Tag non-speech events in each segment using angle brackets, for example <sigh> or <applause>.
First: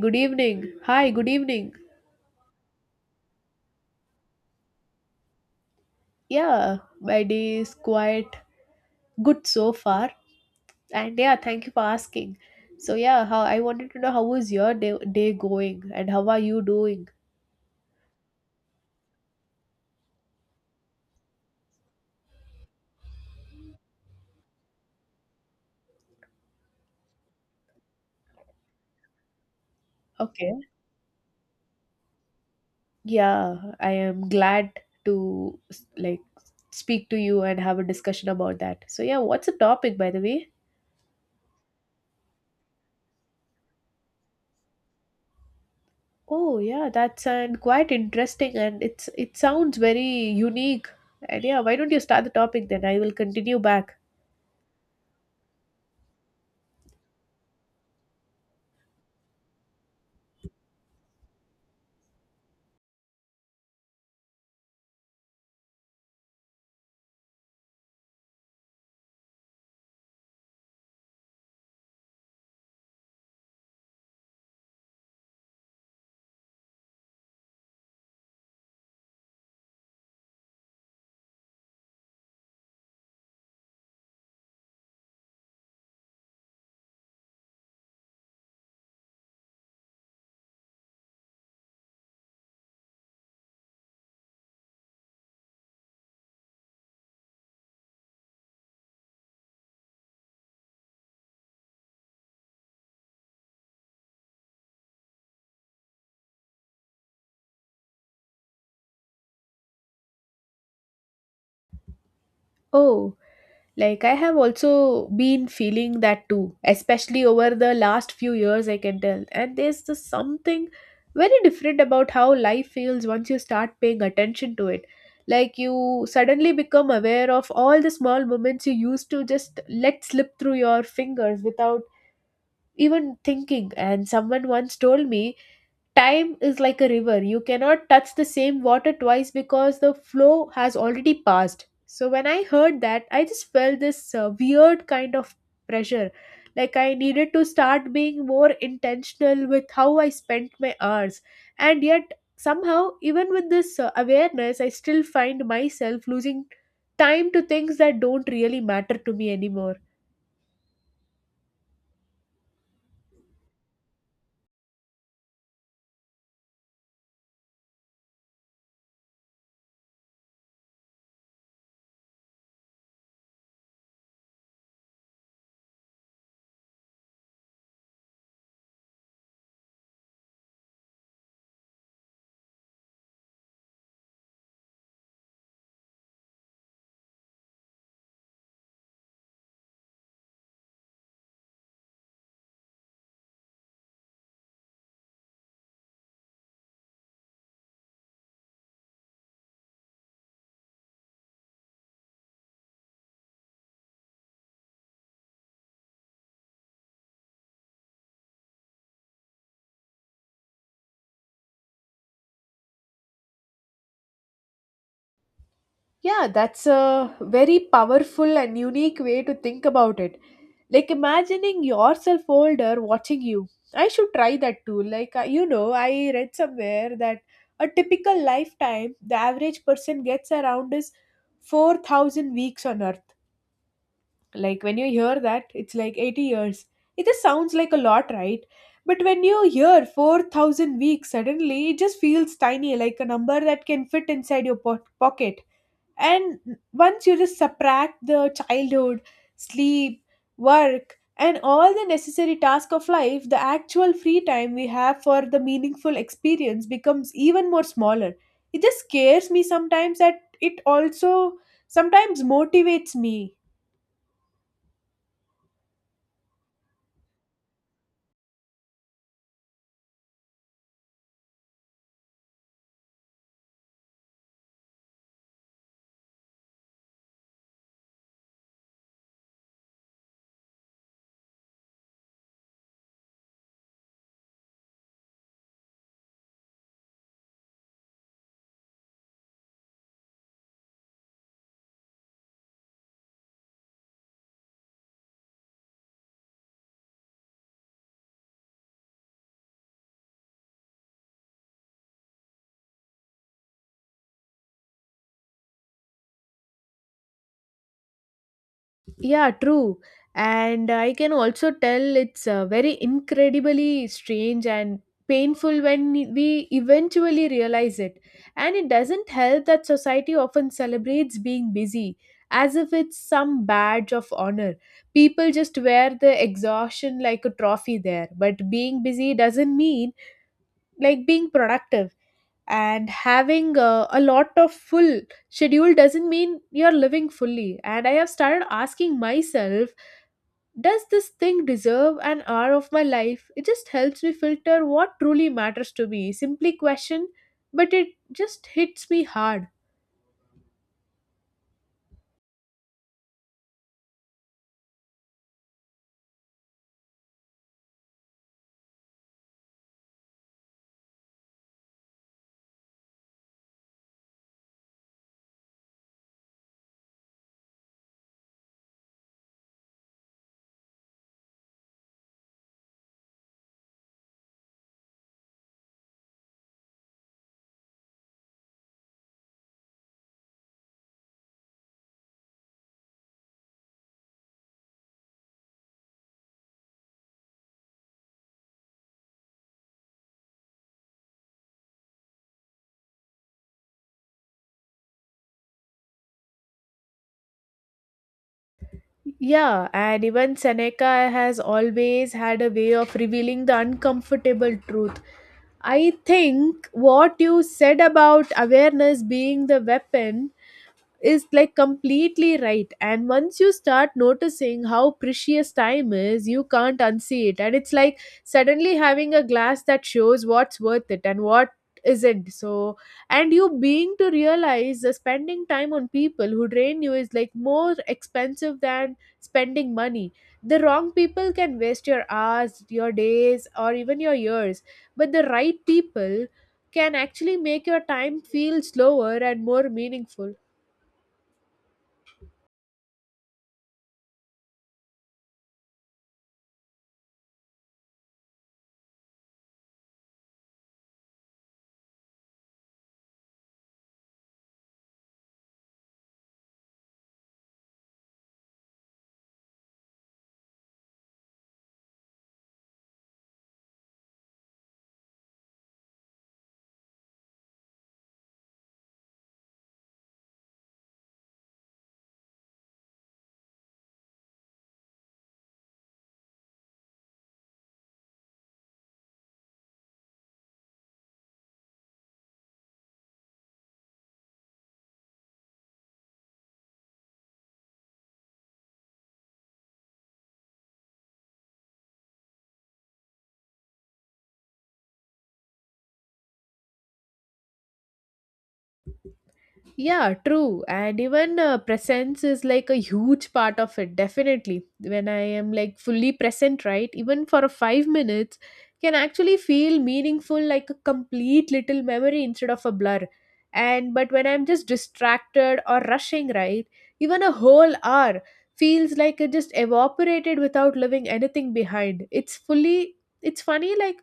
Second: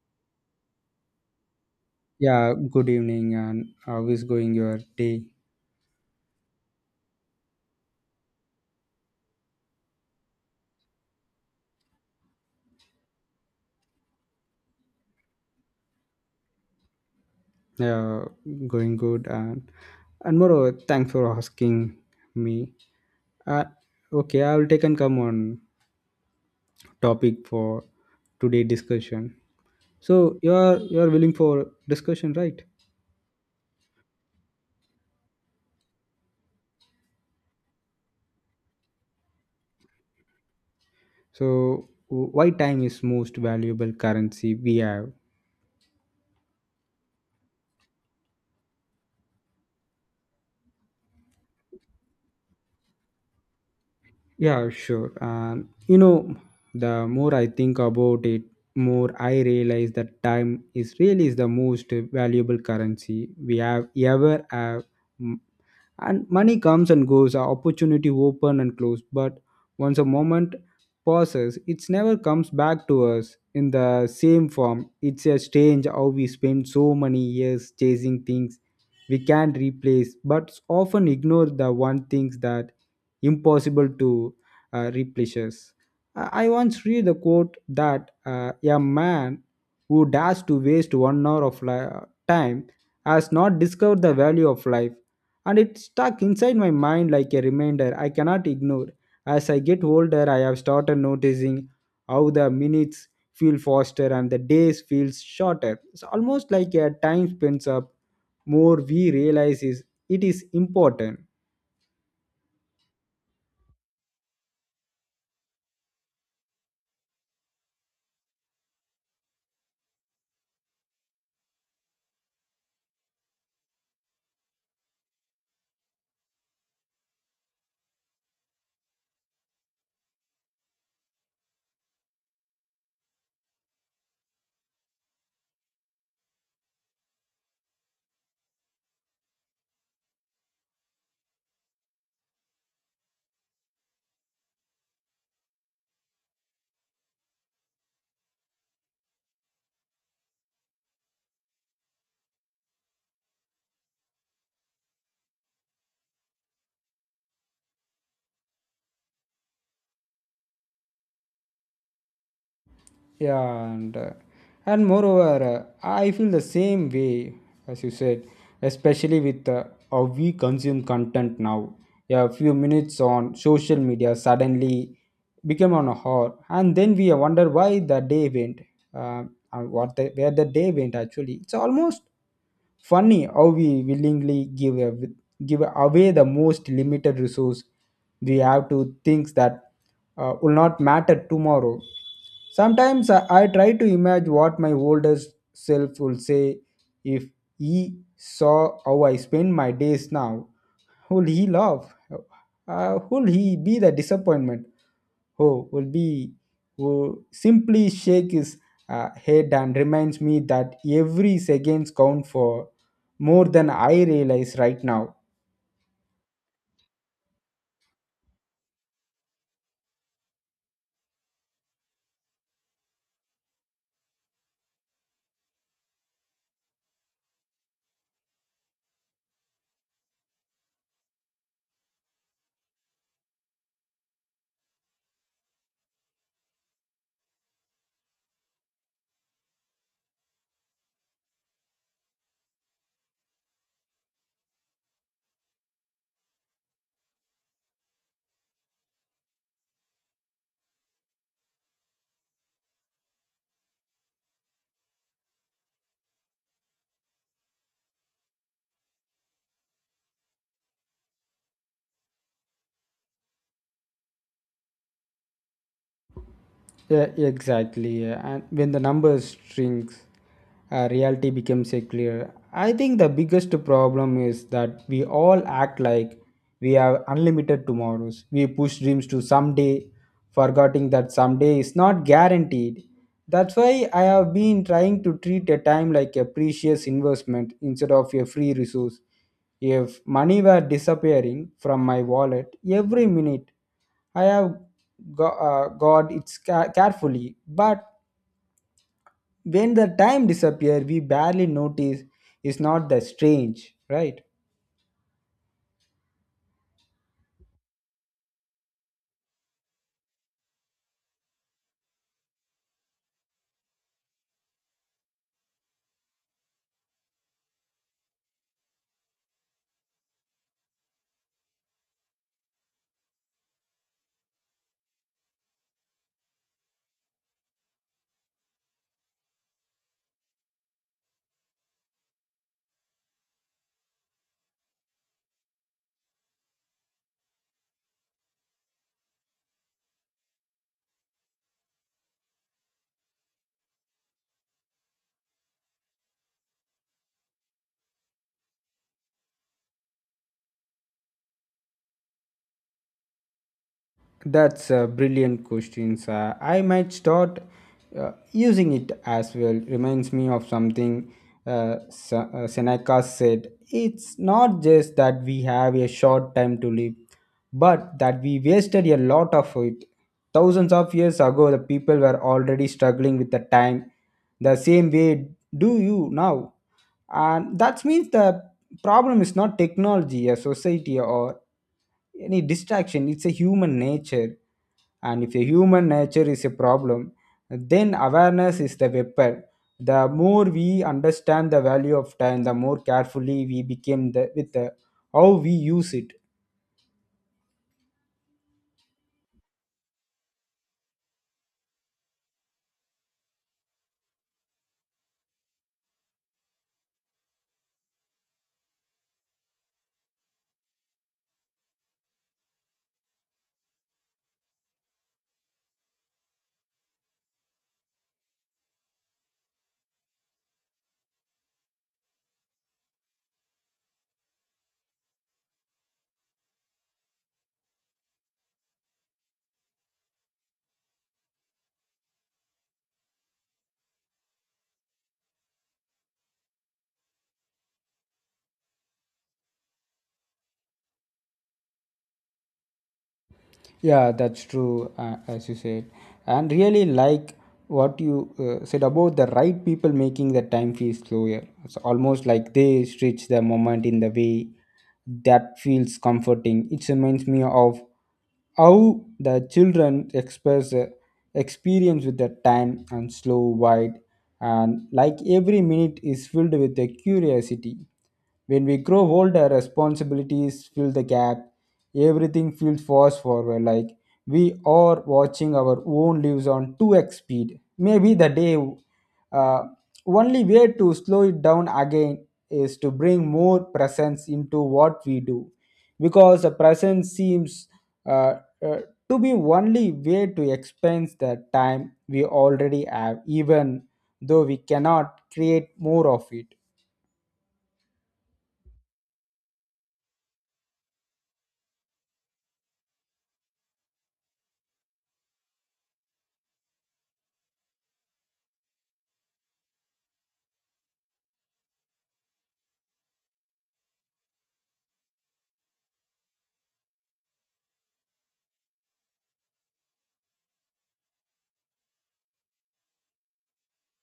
Good evening. Hi, good evening. Yeah, good evening, and how is going your day? Yeah, my day is quite good so far. And yeah, thank you for asking. So yeah, how I wanted to know how was your day going and how are you doing? Uh, Going good, and moreover, thanks for asking me. Uh, okay, I will take and come on topic for today discussion. So you Okay. are you are willing for discussion, right? Yeah, I am glad to like speak to you and have a discussion about that. So yeah, what's the topic by the way? So why time is most valuable currency we have? Oh yeah, that's and quite interesting and it sounds very unique. And yeah, why don't you start the topic then? I will continue back. Yeah, sure. And you know, the more I think about it, more I realize that time is really is the most valuable currency we have ever have, and money comes and goes, our opportunity open and close, but once a moment passes it never comes back to us in the same form. It's a strange how we spend so many years chasing things we can replace but often ignore the one things that impossible to replace us. I once read the quote that a man who dares to waste 1 hour of time has not discovered the value of life, and it stuck inside my mind like a reminder I cannot ignore. As I get older, I have started noticing how the minutes feel faster and the days feel shorter. It's almost like a time spends up more we realize is it is important. Oh, like I have also been feeling that too, especially over the last few years, I can tell. And there's just something very different about how life feels once you start paying attention to it. Like you suddenly become aware of all the small moments you used to just let slip through your fingers without even thinking. And someone once told me time is like a river. You cannot touch the same water twice because the flow has already passed. So when I heard that, I just felt this weird kind of pressure, like I needed to start being more intentional with how I spent my hours. And yet, somehow, even with this awareness, I still find myself losing time to things that don't really matter to me anymore. Yeah, and moreover, I feel the same way as you said, especially with how we consume content now. Yeah, a few minutes on social media suddenly become on a hour, and then we wonder why the day went, uh, and where the day went. Actually, it's almost funny how we willingly give away the most limited resource we have to things that will not matter tomorrow. Sometimes I try to imagine what my older self will say if he saw how I spend my days now. Will he laugh? Will he be the disappointment? Oh, will simply shake his head and reminds me that every seconds count for more than I realize right now. Yeah, that's a very powerful and unique way to think about it, like imagining yourself older watching you. I should try that too. Like you know, I read somewhere that a typical lifetime, the average person gets around is 4,000 weeks on earth. Like when you hear that, it's like 80 years, it just sounds like a lot, right? But when you hear 4,000 weeks, suddenly it just feels tiny, like a number that can fit inside your pocket. And once you just subtract the childhood, sleep, work, and all the necessary tasks of life, the actual free time we have for the meaningful experience becomes even more smaller. It just scares me sometimes. That it also sometimes motivates me. Yeah, exactly. Yeah. And when the numbers shrinks, reality becomes a clear. I think the biggest problem is that we all act like we have unlimited tomorrows. We push dreams to someday, forgetting that someday is not guaranteed. That's why I have been trying to treat a time like a precious investment instead of a free resource. If money were disappearing from my wallet every minute, I have guard it carefully, but when the time disappear we barely notice. Is not that strange, right? Yeah, true. And I can also tell it's very incredibly strange and painful when we eventually realize it. And it doesn't help that society often celebrates being busy as if it's some badge of honor. People just wear the exhaustion like a trophy there, but being busy doesn't mean like being productive. And having a lot of full schedule doesn't mean you're living fully. And I have started asking myself, does this thing deserve an hour of my life? It just helps me filter what truly matters to me. Simply question, but it just hits me hard. That's a brilliant questions. I might start using it as well. Reminds me of something uh, Seneca said. It's not just that we have a short time to live, but that we wasted a lot of it. Thousands of years ago, the people were already struggling with the time the same way do you now. And that means the problem is not technology, a society, or any distraction, it's a human nature. And if the human nature is a problem, then awareness is the weapon. The more we understand the value of time, the more carefully we become how we use it. Yeah, and even Seneca has always had a way of revealing the uncomfortable truth. I think what you said about awareness being the weapon is like completely right. And once you start noticing how precious time is, you can't unsee it. And it's like suddenly having a glass that shows what's worth it and what isn't. So and you being to realize that spending time on people who drain you is like more expensive than spending money. The wrong people can waste your hours, your days, or even your years. But the right people can actually make your time feel slower and more meaningful. Yeah, that's true, as you said. And really, like what you said about the right people making the time feel slower. It's almost like they stretch the moment in the way that feels comforting. It reminds me of how the children express experience with the time and slow wide, and like every minute is filled with the curiosity. When we grow older, responsibilities fill the gap. Everything feels fast forward, like we are watching our own lives on 2x speed. Maybe the day, uh, only way to slow it down again is to bring more presence into what we do, because the presence seems uh, uh, to be only way to expense the time we already have, even though we cannot create more of it. Yeah, true. And even presence is like a huge part of it, definitely. When I am like fully present, right, even for a 5 minutes, can actually feel meaningful, like a complete little memory instead of a blur. And but when I'm just distracted or rushing, right, even a whole hour feels like it just evaporated without leaving anything behind. It's fully, it's funny, like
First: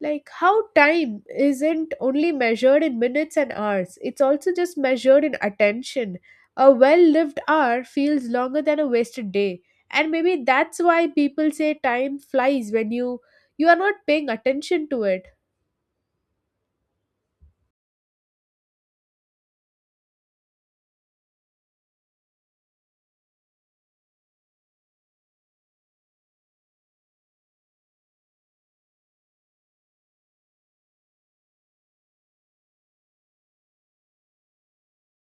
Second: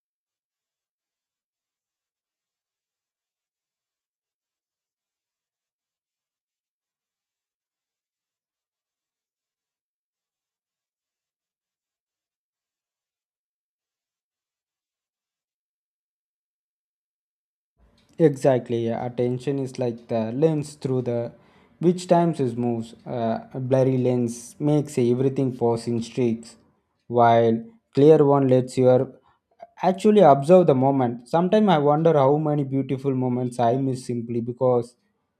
like how time isn't only measured in minutes and hours, it's also just measured in attention. A well lived hour feels longer than a wasted day. And maybe that's why people say time flies when you are not paying attention to it. Exactly, yeah. Attention is like the lens through the which times it moves. A blurry lens makes everything pause in streaks, while clear one lets you actually observe the moment. Sometimes I wonder how many beautiful moments I miss simply because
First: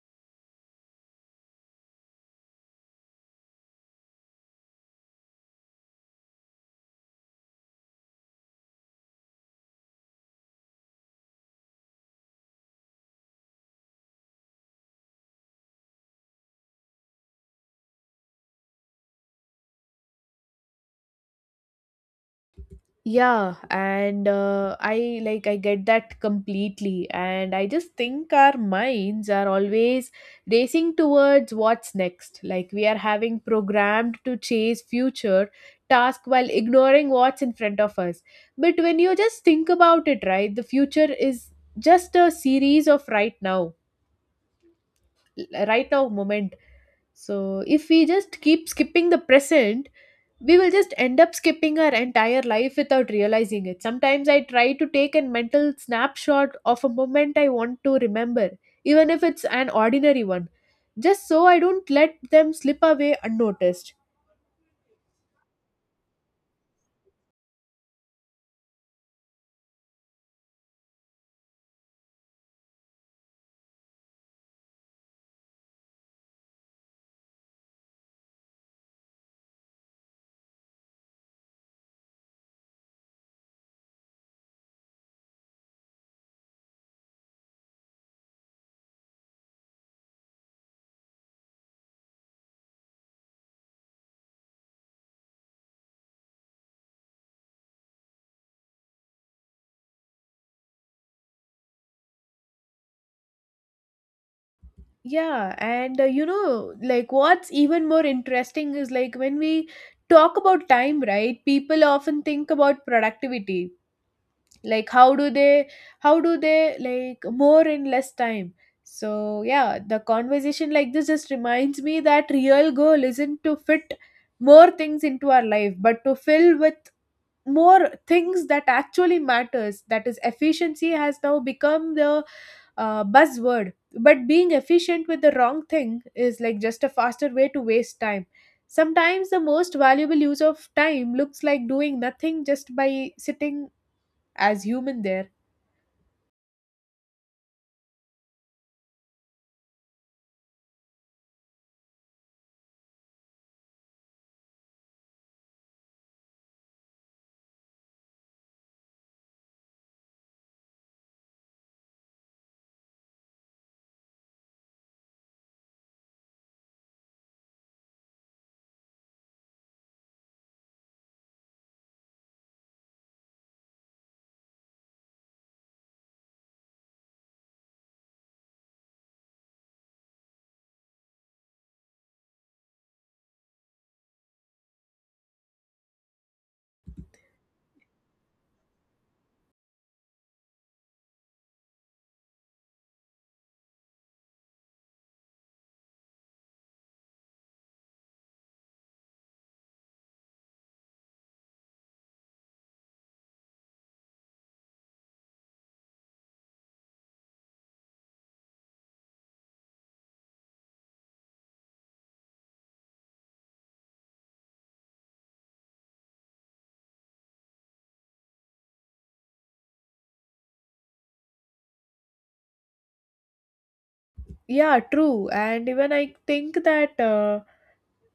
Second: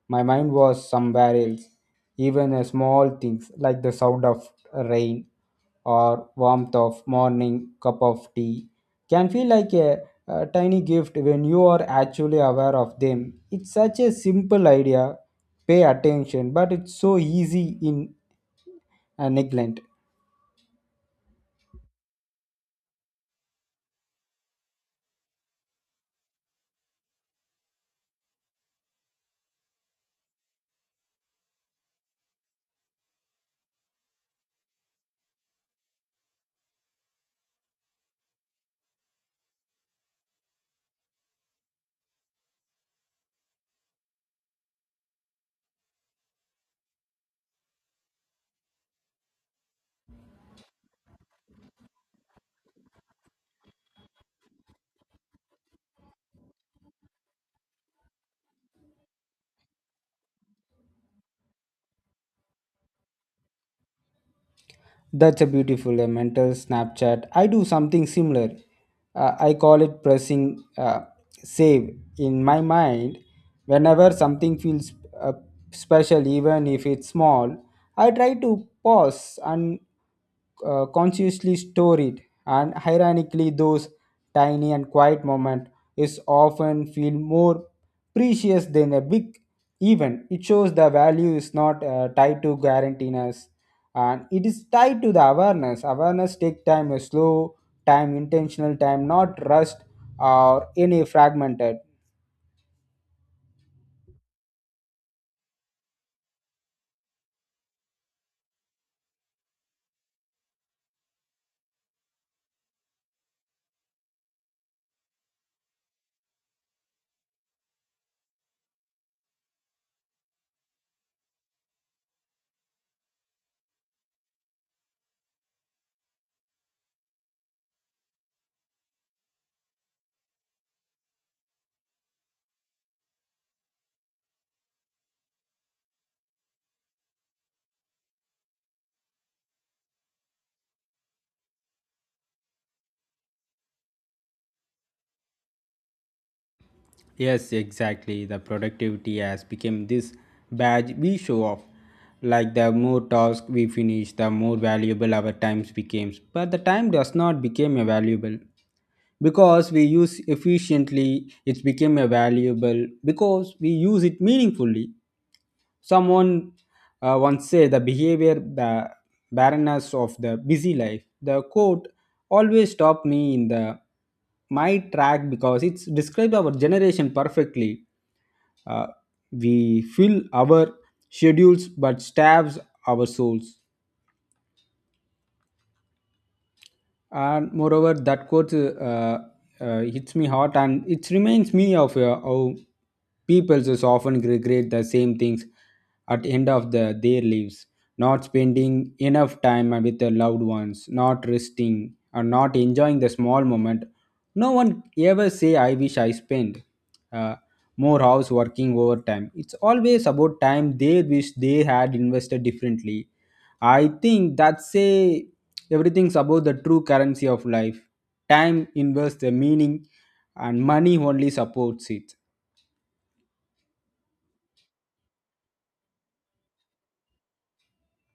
my mind was somewhere else. Even a small things like the sound of rain or warmth of morning cup of tea can feel like a tiny gift when you are actually aware of them. It's such a simple idea, pay attention, but it's so easy in neglect. Yeah, and I like I get that completely, and I just think our minds are always racing towards what's next. Like we are having programmed to chase future task while ignoring what's in front of us. But when you just think about it, right, the future is just a series of right now, right now moment. So if we just keep skipping the present, we will just end up skipping our entire life without realizing it. Sometimes I try to take a mental snapshot of a moment I want to remember, even if it's an ordinary one, just so I don't let them slip away unnoticed. That's a beautiful a mental Snapchat. I do something similar. I call it pressing save in my mind. Whenever something feels uh, special, even if it's small, I try to pause and consciously store it. And ironically, those tiny and quiet moment is often feel more precious than a big event. It shows the value is not tied to guarantees and it is tied to the awareness. Awareness take time, a slow time, intentional time, not rust or any fragmented. Yeah, and you know, like what's even more interesting is like when we talk about time, right? People often think about productivity, like how do they like more in less time. So yeah, the conversation like this just reminds me that real goal isn't to fit more things into our life, but to fill with more things that actually matters. That is efficiency has now become the buzzword. But being efficient with the wrong thing is like just a faster way to waste time. Sometimes the most valuable use of time looks like doing nothing, just by sitting as human there. Yes, exactly. The productivity has become this badge we show off. Like the more tasks we finish, the more valuable our times becomes. But the time does not become a valuable because we use efficiently. It's became a valuable because we use it meaningfully. Someone once said the behavior, the barrenness of the busy life. The quote always stopped me in the my track because it's described our generation perfectly. Uh, we fill our schedules but stabs our souls. And moreover, that quote hits me hard, and it reminds me of how people just often regret the same things at the end of their lives, not spending enough time with their loved ones, not resting or not enjoying the small moment. No one ever say I wish I spent uh, more hours working overtime. It's always about time they wish they had invested differently. I think that's a everything's about the true currency of life. Time invests the meaning, and money only supports it. Yeah, true. And even I think that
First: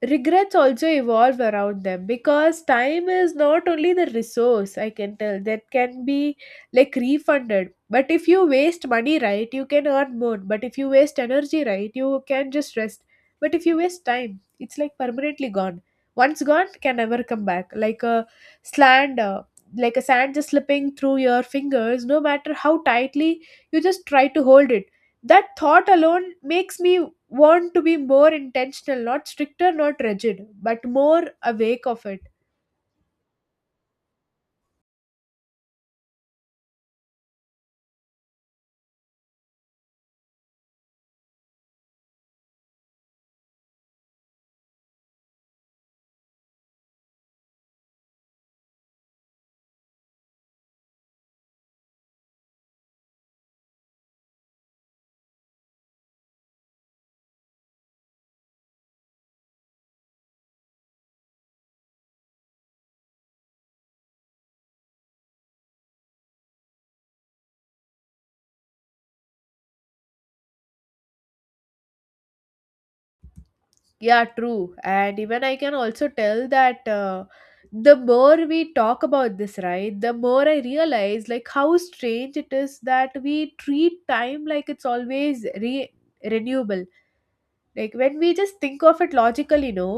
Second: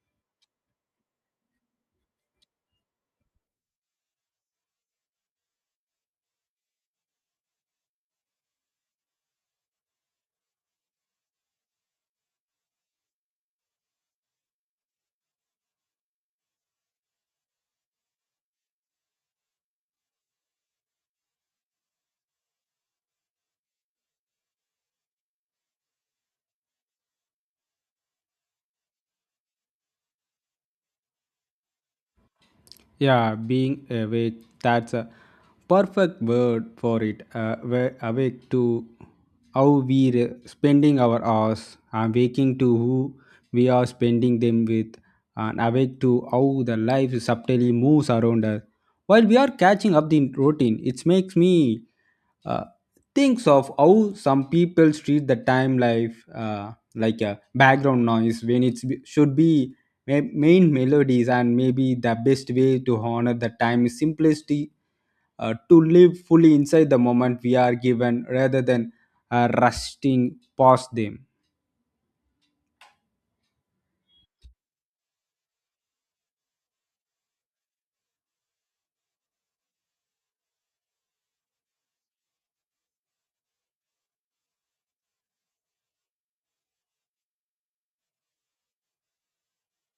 regrets also evolve around them, because time is not only the resource, I can tell, that can be like refunded. But if you waste money, right, you can earn more. But if you waste energy, right, you can just rest. But if you waste time, it's like permanently gone. Once gone, can never come back. Like a sand, uh, sand just slipping through your fingers, no matter how tightly you just try to hold it. That thought alone makes me want to be more intentional, not stricter, not rigid, but more awake of it. Yeah, being awake, that's a perfect word for it. We're awake to how we're spending our hours, and waking to who we are spending them with, and awake to how the life subtly moves around us. While we are catching up the routine, it makes me uh, thinks of how some people treat the time life like a background noise when it should be main melodies. And maybe the best way to honor the time is simplicity, to live fully inside the moment we are given rather than rusting past them. Yeah, true. And even I can also tell that the more we talk about this, right, the more I realize like how strange it is that we treat time like it's always renewable. Like when we just think of it logically, no,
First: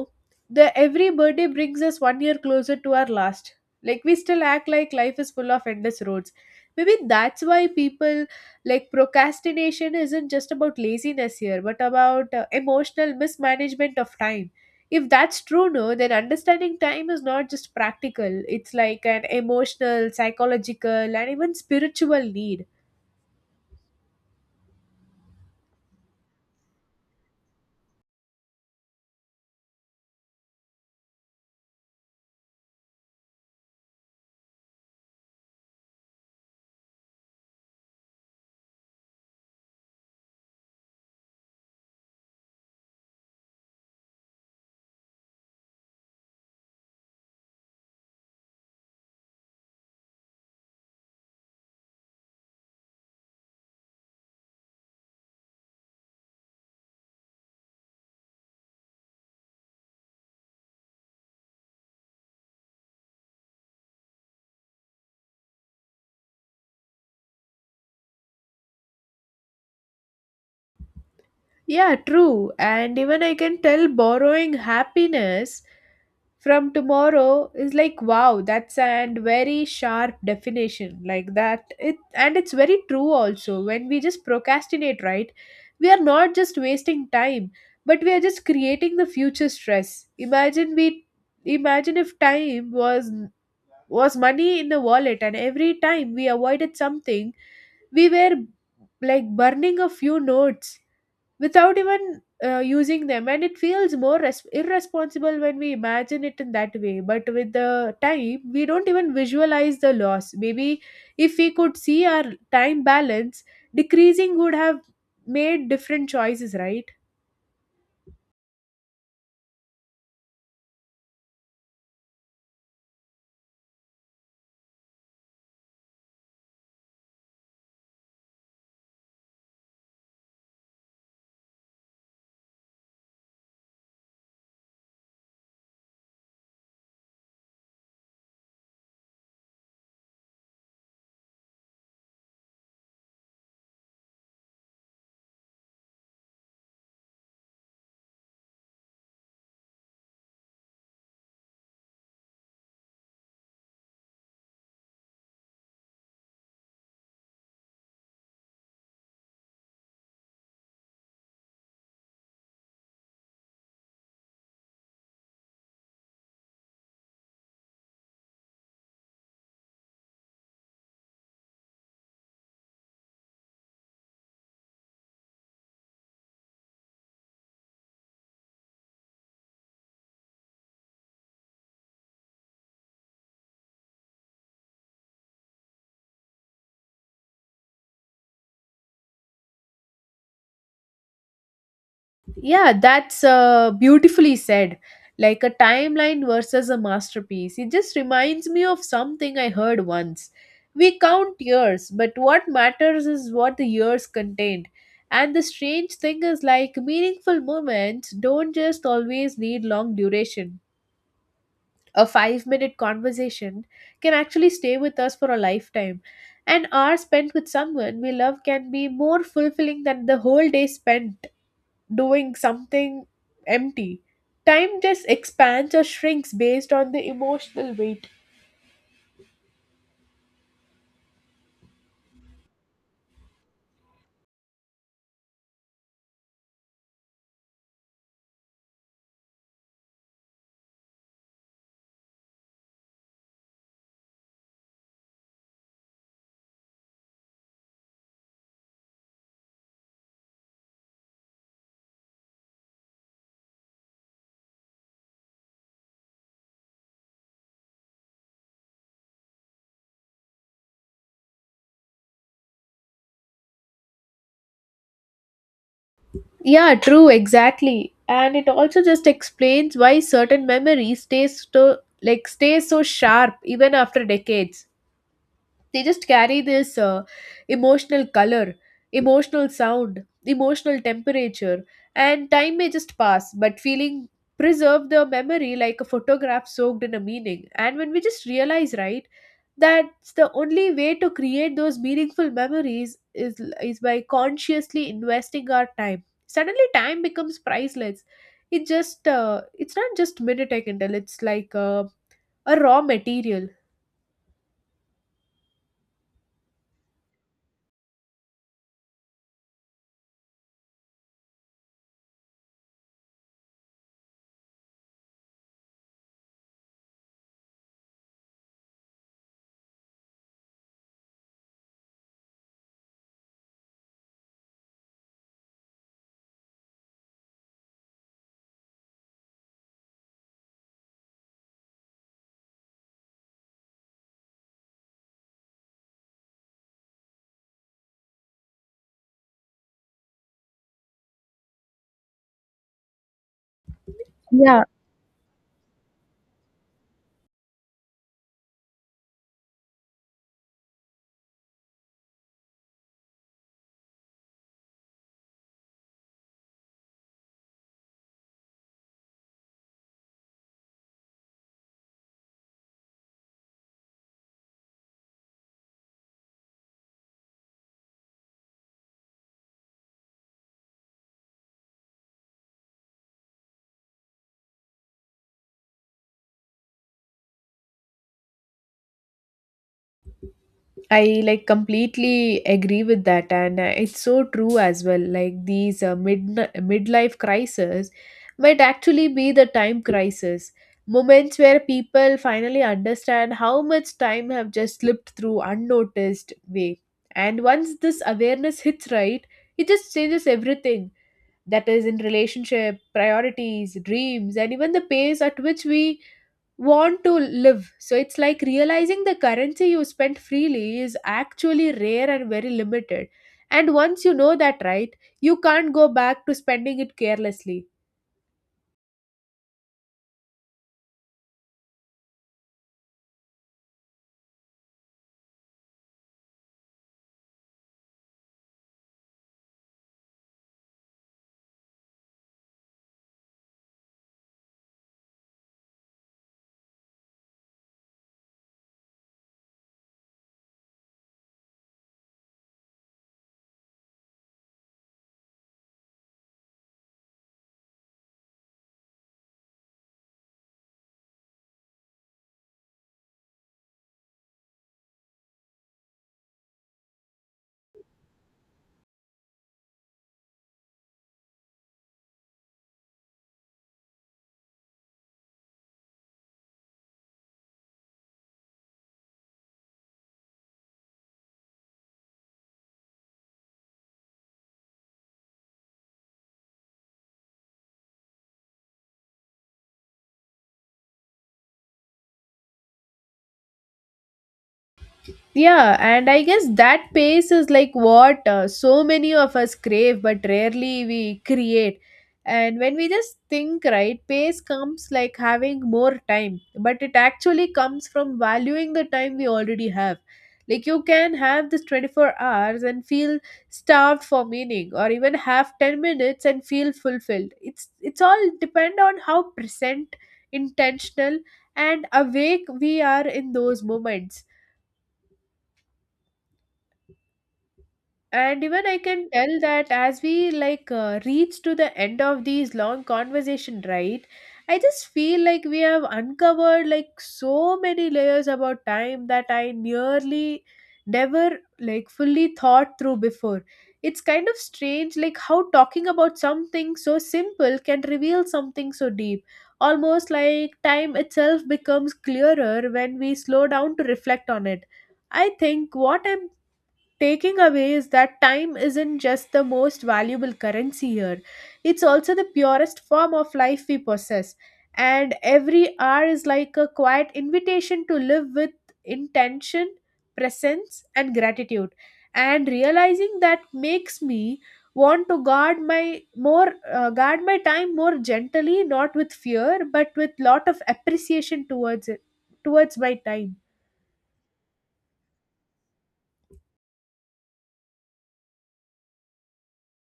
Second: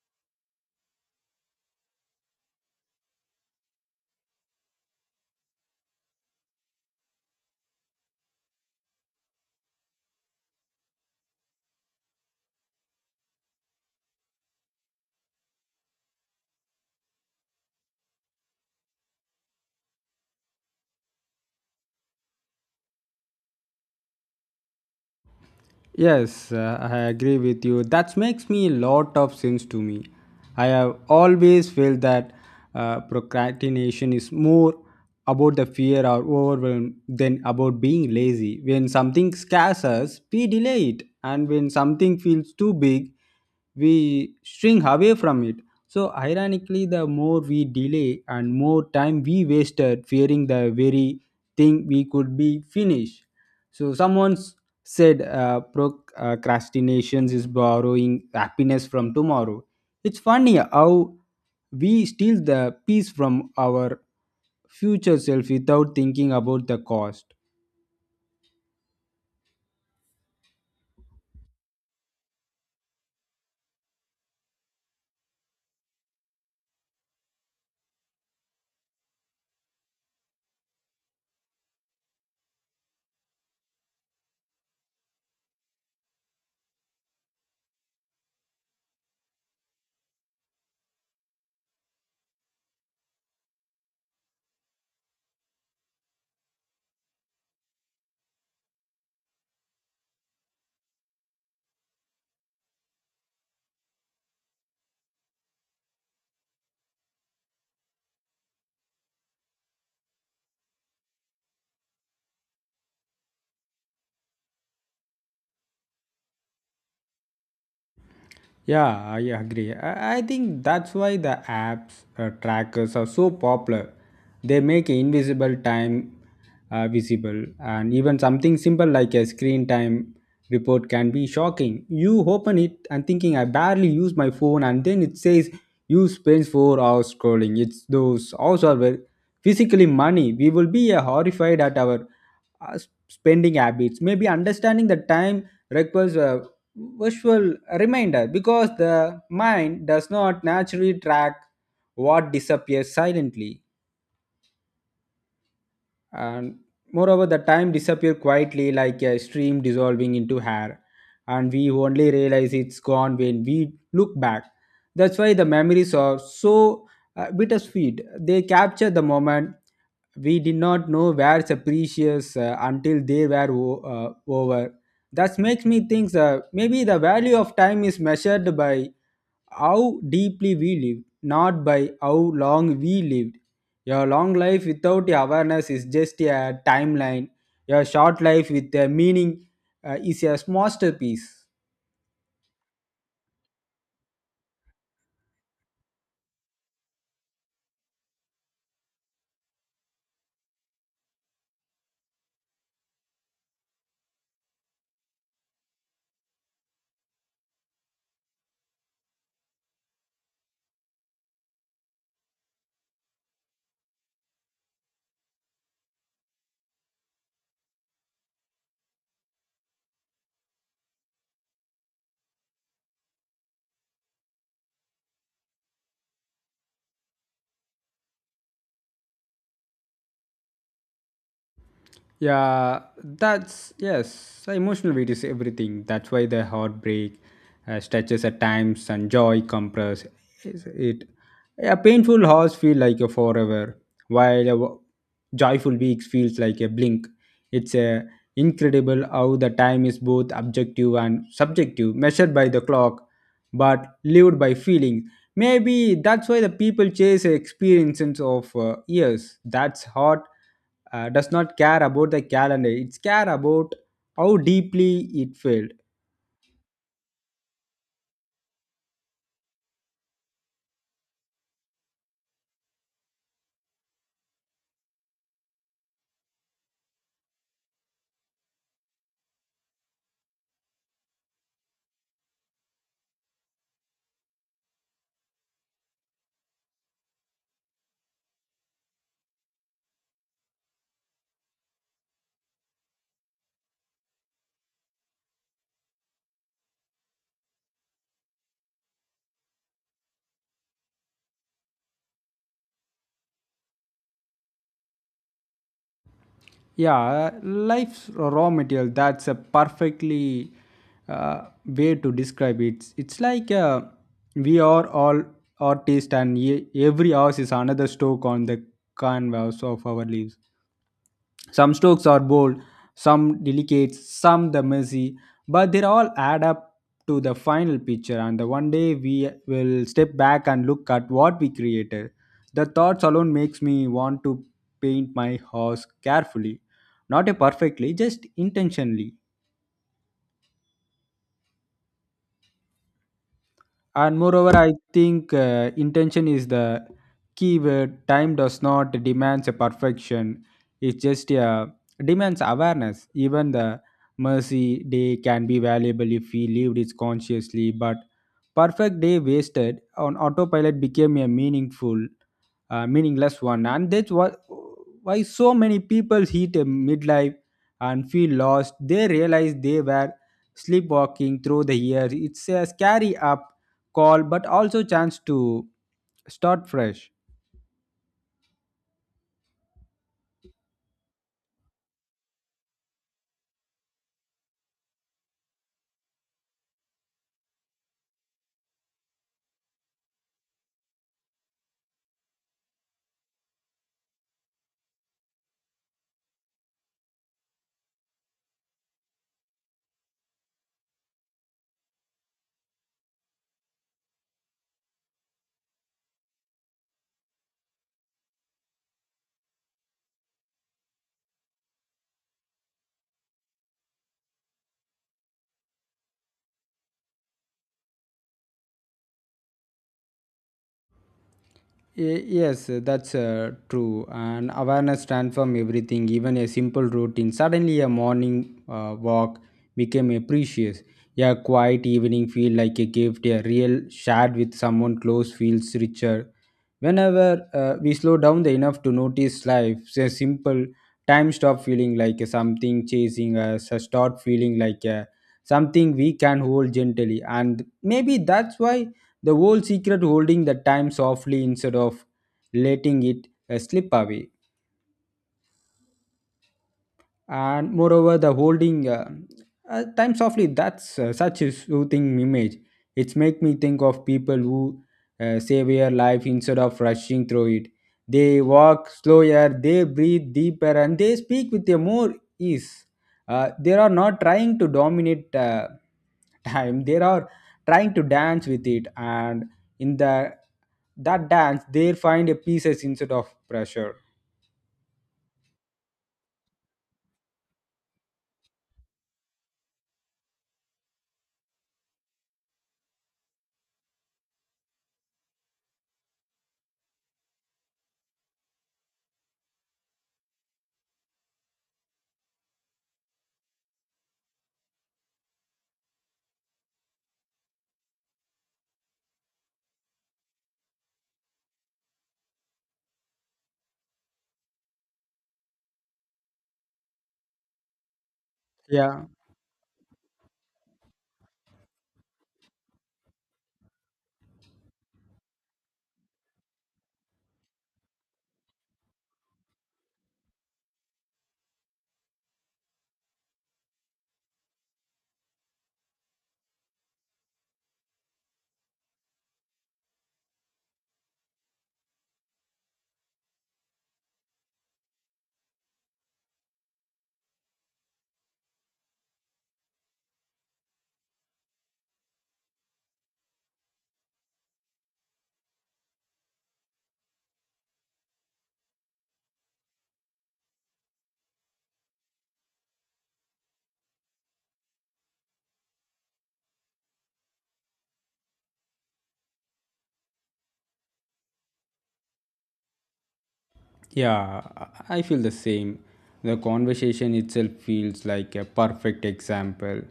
the every birthday brings us 1 year closer to our last. Like we still act like life is full of endless roads. Maybe that's why people like procrastination isn't just about laziness here, but about emotional mismanagement of time. If that's true, no, then understanding time is not just practical. It's like an emotional, psychological, and even spiritual need. Yes, I agree with you, that makes me a lot of sense to me. I have always felt that procrastination is more about the fear or overwhelm than about being lazy. When something scares us we delay it, and when something feels too big we shrink away from it. So, ironically, the more we delay and more time we wasted fearing the very thing we could be finished. So, someone said procrastination is borrowing happiness from tomorrow. It's funny how we steal the peace from our future self without thinking about the cost. Yeah, true. And even I can tell borrowing happiness from tomorrow is like wow, that's and very sharp definition like that. It and it's very true also. When we just procrastinate, right? We are not just wasting time, but we are just creating the future stress. Imagine if time was money in the wallet, and every time we avoided something, we were like burning a few notes without even using them. And it feels more irresponsible when we imagine it in that way. But with the time, we don't even visualize the loss. Maybe if we could see our time balance decreasing, would have made different choices, right? Yeah, I agree. I think that's why the apps trackers are so popular. They make invisible time visible, and even something simple like a screen time report can be shocking. You open it and thinking, I barely use my phone, and then it says you spend 4 hours scrolling. It's those hours are well, physically money. We will be horrified at our spending habits. Maybe understanding the time requires a visual reminder because the mind does not naturally track what disappears silently. And moreover, the time disappear quietly like a stream dissolving into hair, and we only realize it's gone when we look back. That's why the memories are so bittersweet. They capture the moment we did not know where the precious until they were over. That makes me think, maybe the value of time is measured by how deeply we live, not by how long we lived. Your long life without awareness is just a timeline. Your short life with a meaning is a masterpiece. Yeah, that's beautifully said. Like a timeline versus a masterpiece. It just reminds me of something I heard once. We count years, but what matters is what the years contained. And the strange thing is, like, meaningful moments don't just always need long duration. A 5 minute conversation can actually stay with us for a lifetime. An hour spent with someone we love can be more fulfilling than the whole day spent doing something empty. Time just expands or shrinks based on the emotional weight. Yeah, that's yes. Emotional weight is everything. That's why the heartbreak stretches at times and joy compress is it. A painful horse feel like a forever, while a joyful weeks feels like a blink. It's a incredible how the time is both objective and subjective, measured by the clock, but lived by feelings. Maybe that's why the people chase experiences of years. That's hot does not care about the calendar. It's care about how deeply it failed. Yeah, true, exactly. And it also just explains why certain memories stays so stays so sharp even after decades. They just carry this emotional color, emotional sound, emotional temperature, and time may just pass, but feeling preserve the memory like a photograph soaked in a meaning. And when we just realize, right? That's the only way to create those meaningful memories is by consciously investing our time. Suddenly time becomes priceless. It just it's not just minute, I can tell. It's like a raw material. Yeah, life's raw material. That's a perfectly way to describe it. It's like we are all artists, and every house is another stroke on the canvas of our lives. Some strokes are bold, some delicate, some the messy, but they all add up to the final picture. And the one day we will step back and look at what we created. The thoughts alone makes me want to paint my house carefully, not a perfectly, just intentionally. And moreover I think intention is the key word. Time does not demands a perfection, it just demands awareness. Even the mercy day can be valuable if we lived it consciously, but perfect day wasted on autopilot became a meaningful meaningless one. And that's why so many people hit a midlife and feel lost. They realize they were sleepwalking through the years. It's a scary up call, but also chance to start fresh. I like completely agree with that, and it's so true as well. Like these midlife crises might actually be the time crisis moments where people finally understand how much time have just slipped through unnoticed way. And once this awareness hits, right, it just changes everything. That is in relationship, priorities, dreams, and even the pace at which we want to live. So it's like realizing the currency you spend freely is actually rare and very limited. And once you know that, right, you can't go back to spending it carelessly. Yes, that's true. And awareness transforms everything. Even a simple routine, suddenly a morning walk became a precious. A quiet evening feel like a gift. A real chat with someone close feels richer. Whenever we slow down the enough to notice life, a simple time stop feeling like something chasing us, a start feeling like a, something we can hold gently. And maybe that's why the whole secret holding the time softly instead of letting it slip away. And moreover the holding time softly, that's such a soothing image. It's make me think of people who save their life instead of rushing through it. They walk slower, they breathe deeper, and they speak with a more ease. They are not trying to dominate <laughs> time. They are trying to dance with it, and in the that dance they find a pieces instead of pressure. Yeah, and I guess that pace is like what so many of us crave, but rarely we create. And when we just think, right, pace comes like having more time, but it actually comes from valuing the time we already have. Like you can have this 24 hours and feel starved for meaning, or even have 10 minutes and feel fulfilled. It's all depend on how present, intentional, and awake we are in those moments. And even I can Yeah. tell that as we like reach to the end of these long conversation, right, I just feel like we have uncovered like so many layers about time that I nearly never like fully thought through before. It's kind of strange like how talking about something so simple can reveal something so deep, almost like time itself becomes clearer when we slow down to reflect on it. I think what I'm taking away is that time isn't just the most valuable currency here, it's also the purest form of life we possess. And every hour is like a quiet invitation to live with intention, presence, and gratitude. And realizing that makes me want to guard my more guard my time more gently, not with fear but with lot of appreciation towards it, towards my time. Yeah, I feel the same. The conversation itself feels like a perfect example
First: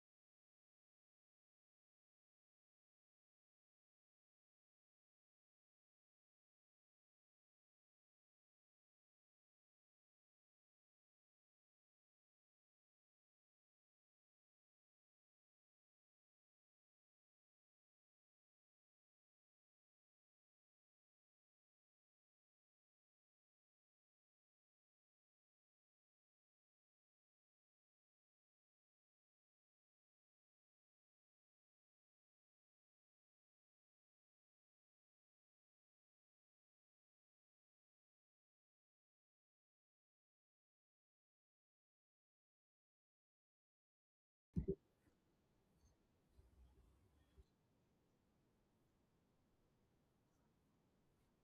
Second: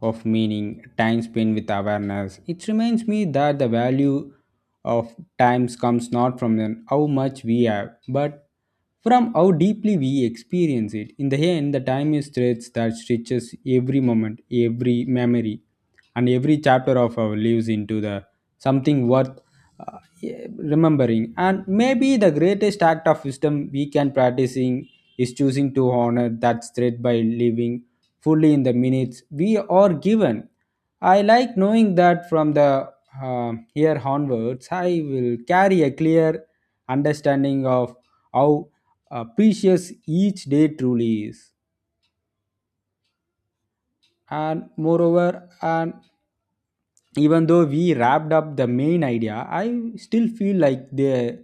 of meaning, time spent with awareness. It reminds me that the value of times comes not from the, how much we have, but from how deeply we experience it. In the end, the time is threads that stretches every moment, every memory, and every chapter of our lives into the something worth yeah, remembering. And maybe the greatest act of wisdom we can practicing is choosing to honor that thread by living fully in the minutes we are given. I like knowing that from the here onwards I will carry a clear understanding of how precious each day truly is. And moreover, and even though we wrapped up the main idea, I still feel like there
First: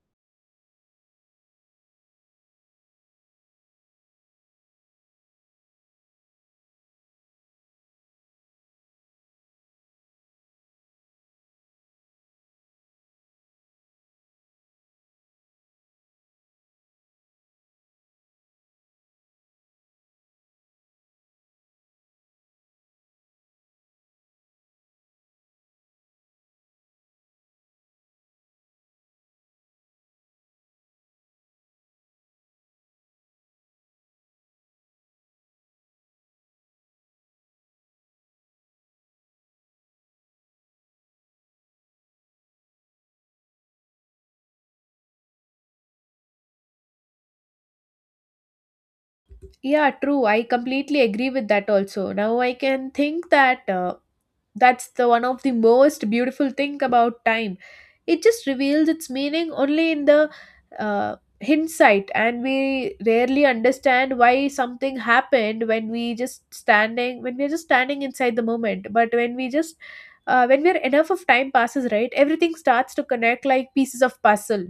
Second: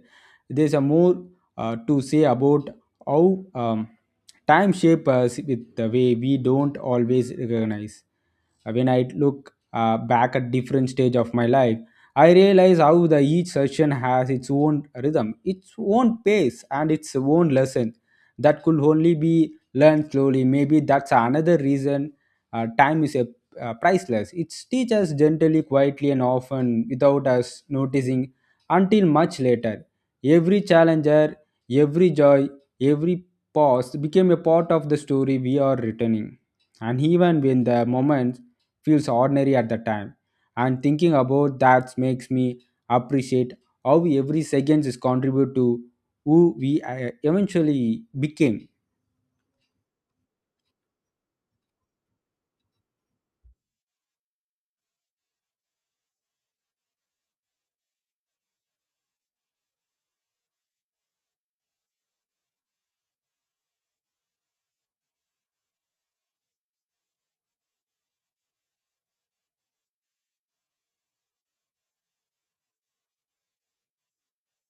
there's a more to say about how time shape us with the way we don't always recognize. When I look back at different stage of my life, I realize how the each session has its own rhythm, its own pace, and its own lesson that could only be learned slowly. Maybe that's another reason time is a priceless. It teaches gently, quietly, and often without us noticing until much later. Every challenger, every joy, every pause became a part of the story we are returning. And even when the moment feels ordinary at the time, and thinking about that makes me appreciate how every second is contribute to who we eventually became. Yeah, true. I completely agree with that also. Now I can think that that's the one of the most beautiful thing about time. It just reveals its meaning only in the uh, hindsight, and we rarely understand why something happened when we're just standing inside the moment. But when we're enough of time passes, right, everything starts to connect like pieces of puzzle,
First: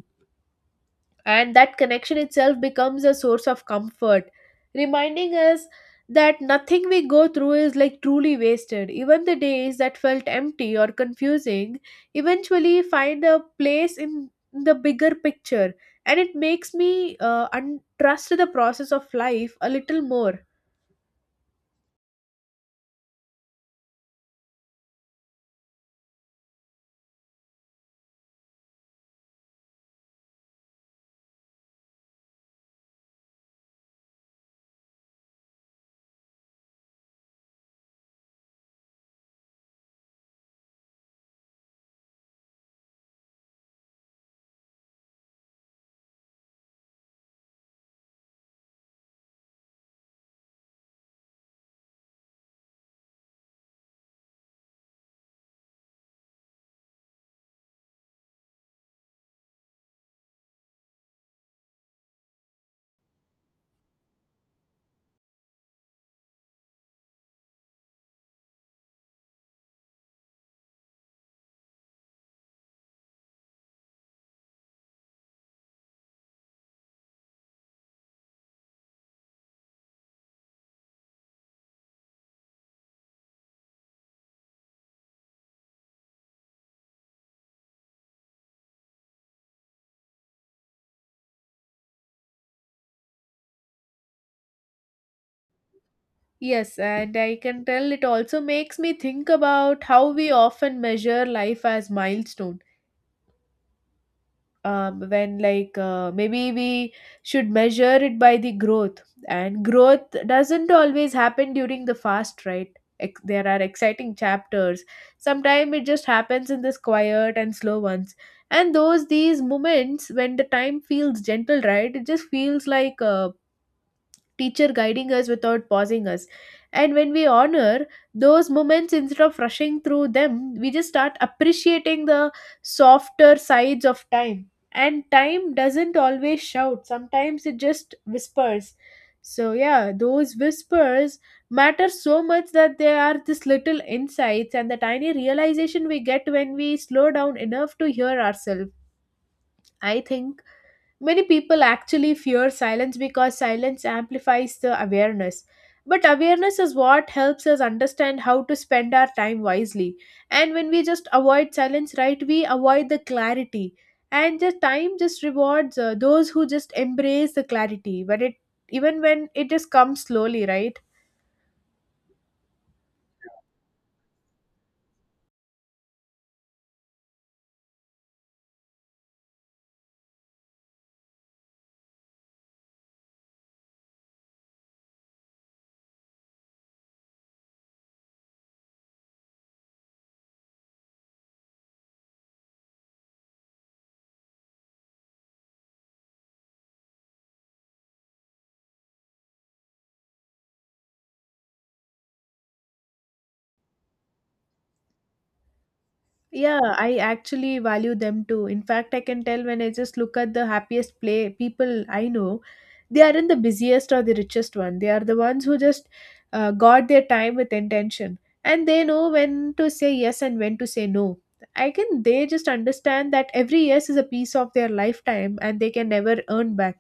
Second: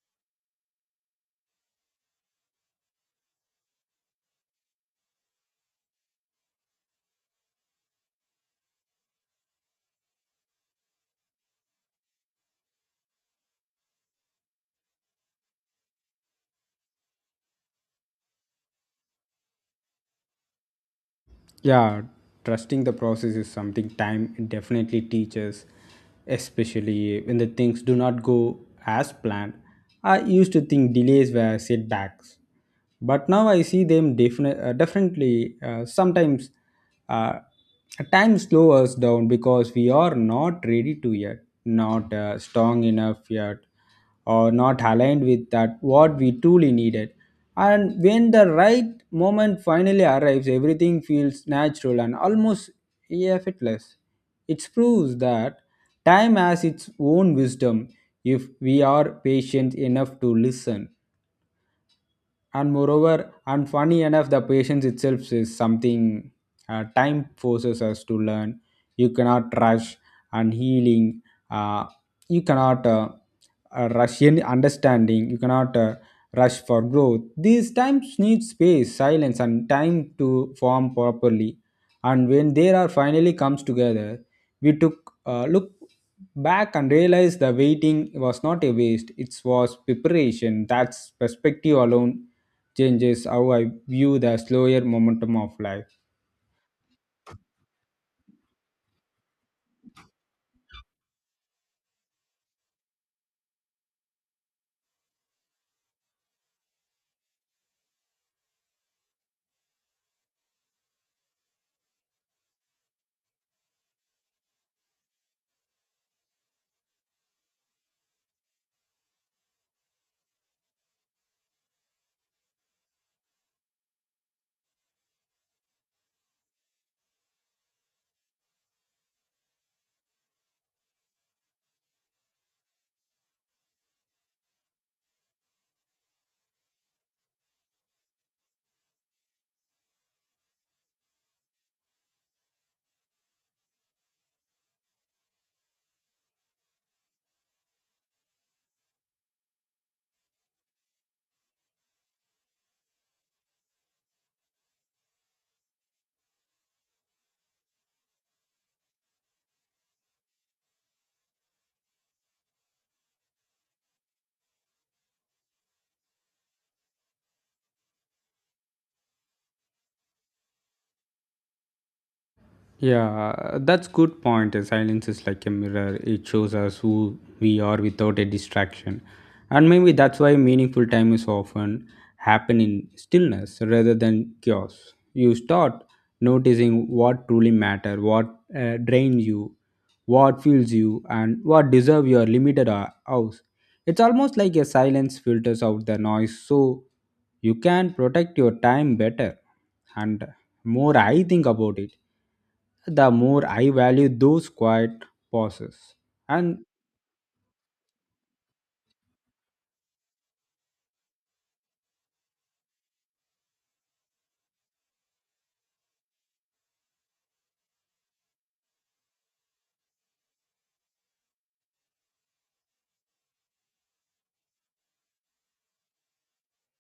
and that connection itself becomes a source of comfort, reminding us that nothing we go through is like truly wasted. Even the days that felt empty or confusing eventually find a place in the bigger picture, and it makes me trust the process of life a little more. Yeah, trusting the process is something time definitely teaches, especially when the things do not go as planned. I used to think delays were setbacks, but now I see them definitely sometimes uh, time slows us down because we are not ready to yet, not strong enough yet, or not aligned with that what we truly needed. And when the right moment finally arrives, everything feels natural and almost effortless. It proves that time has its own wisdom if we are patient enough to listen. And moreover, and funny enough, the patience itself is something time forces us to learn. You cannot rush and healing, uh, you cannot rush any understanding, you cannot rush for growth. These times need space, silence, and time to form properly. And when they are finally comes together, we took look back and realized the waiting was not a waste, it was preparation. That's perspective alone changes how I view the slower momentum of life. Yes, and I can tell it also makes me think about how we often measure life as milestones, when maybe we should measure it by the growth. And growth doesn't always happen during the fast, right? There are exciting chapters, sometimes it just happens in this quiet and slow ones. And those these moments when the time feels gentle, right, it just feels like teacher guiding us without pausing us. And when we honor those moments instead of rushing through them, we just start appreciating the softer sides of time. And time doesn't always shout, sometimes it just whispers. So, yeah, those whispers matter so much that they are this little insights and the tiny realization we get when we slow down enough to hear ourselves. I think many people actually fear silence because silence amplifies the awareness. But awareness is what helps us understand how to spend our time wisely. And when we just avoid silence, right, we avoid the clarity. And the time just rewards those who just embrace the clarity, but it, even when it just comes slowly, right? Yeah, that's good point. Silence is like a mirror. It shows us who we are without a distraction. And maybe that's why meaningful time is often happen in stillness rather than chaos. You start noticing what truly matter, what drains you, what fuels you, and what deserve your limited hours. It's almost like a silence filters out the noise so you can protect your time better. And more I think about it, the more I value those quiet pauses. Yeah, And I actually value them too. In fact, I can tell when I just look at the happiest play people I know, they aren't the busiest or the richest one. They are the ones who just guard their time with intention, and they know when to say yes and when to say no. I can, they just understand that every yes is a piece of their lifetime and they can never earn back.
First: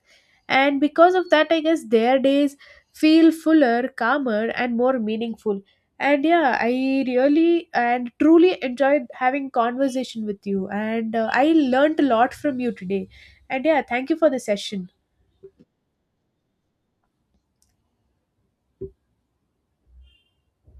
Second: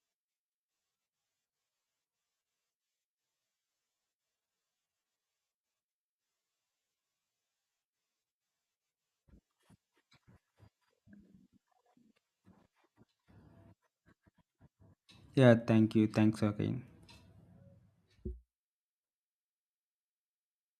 And because of that, I guess their days feel fuller, calmer, and more meaningful. And yeah, I really and truly enjoyed having conversation with you, and I learned a lot from you today. And yeah, thank you for the session. yeah, thank you. Thanks again.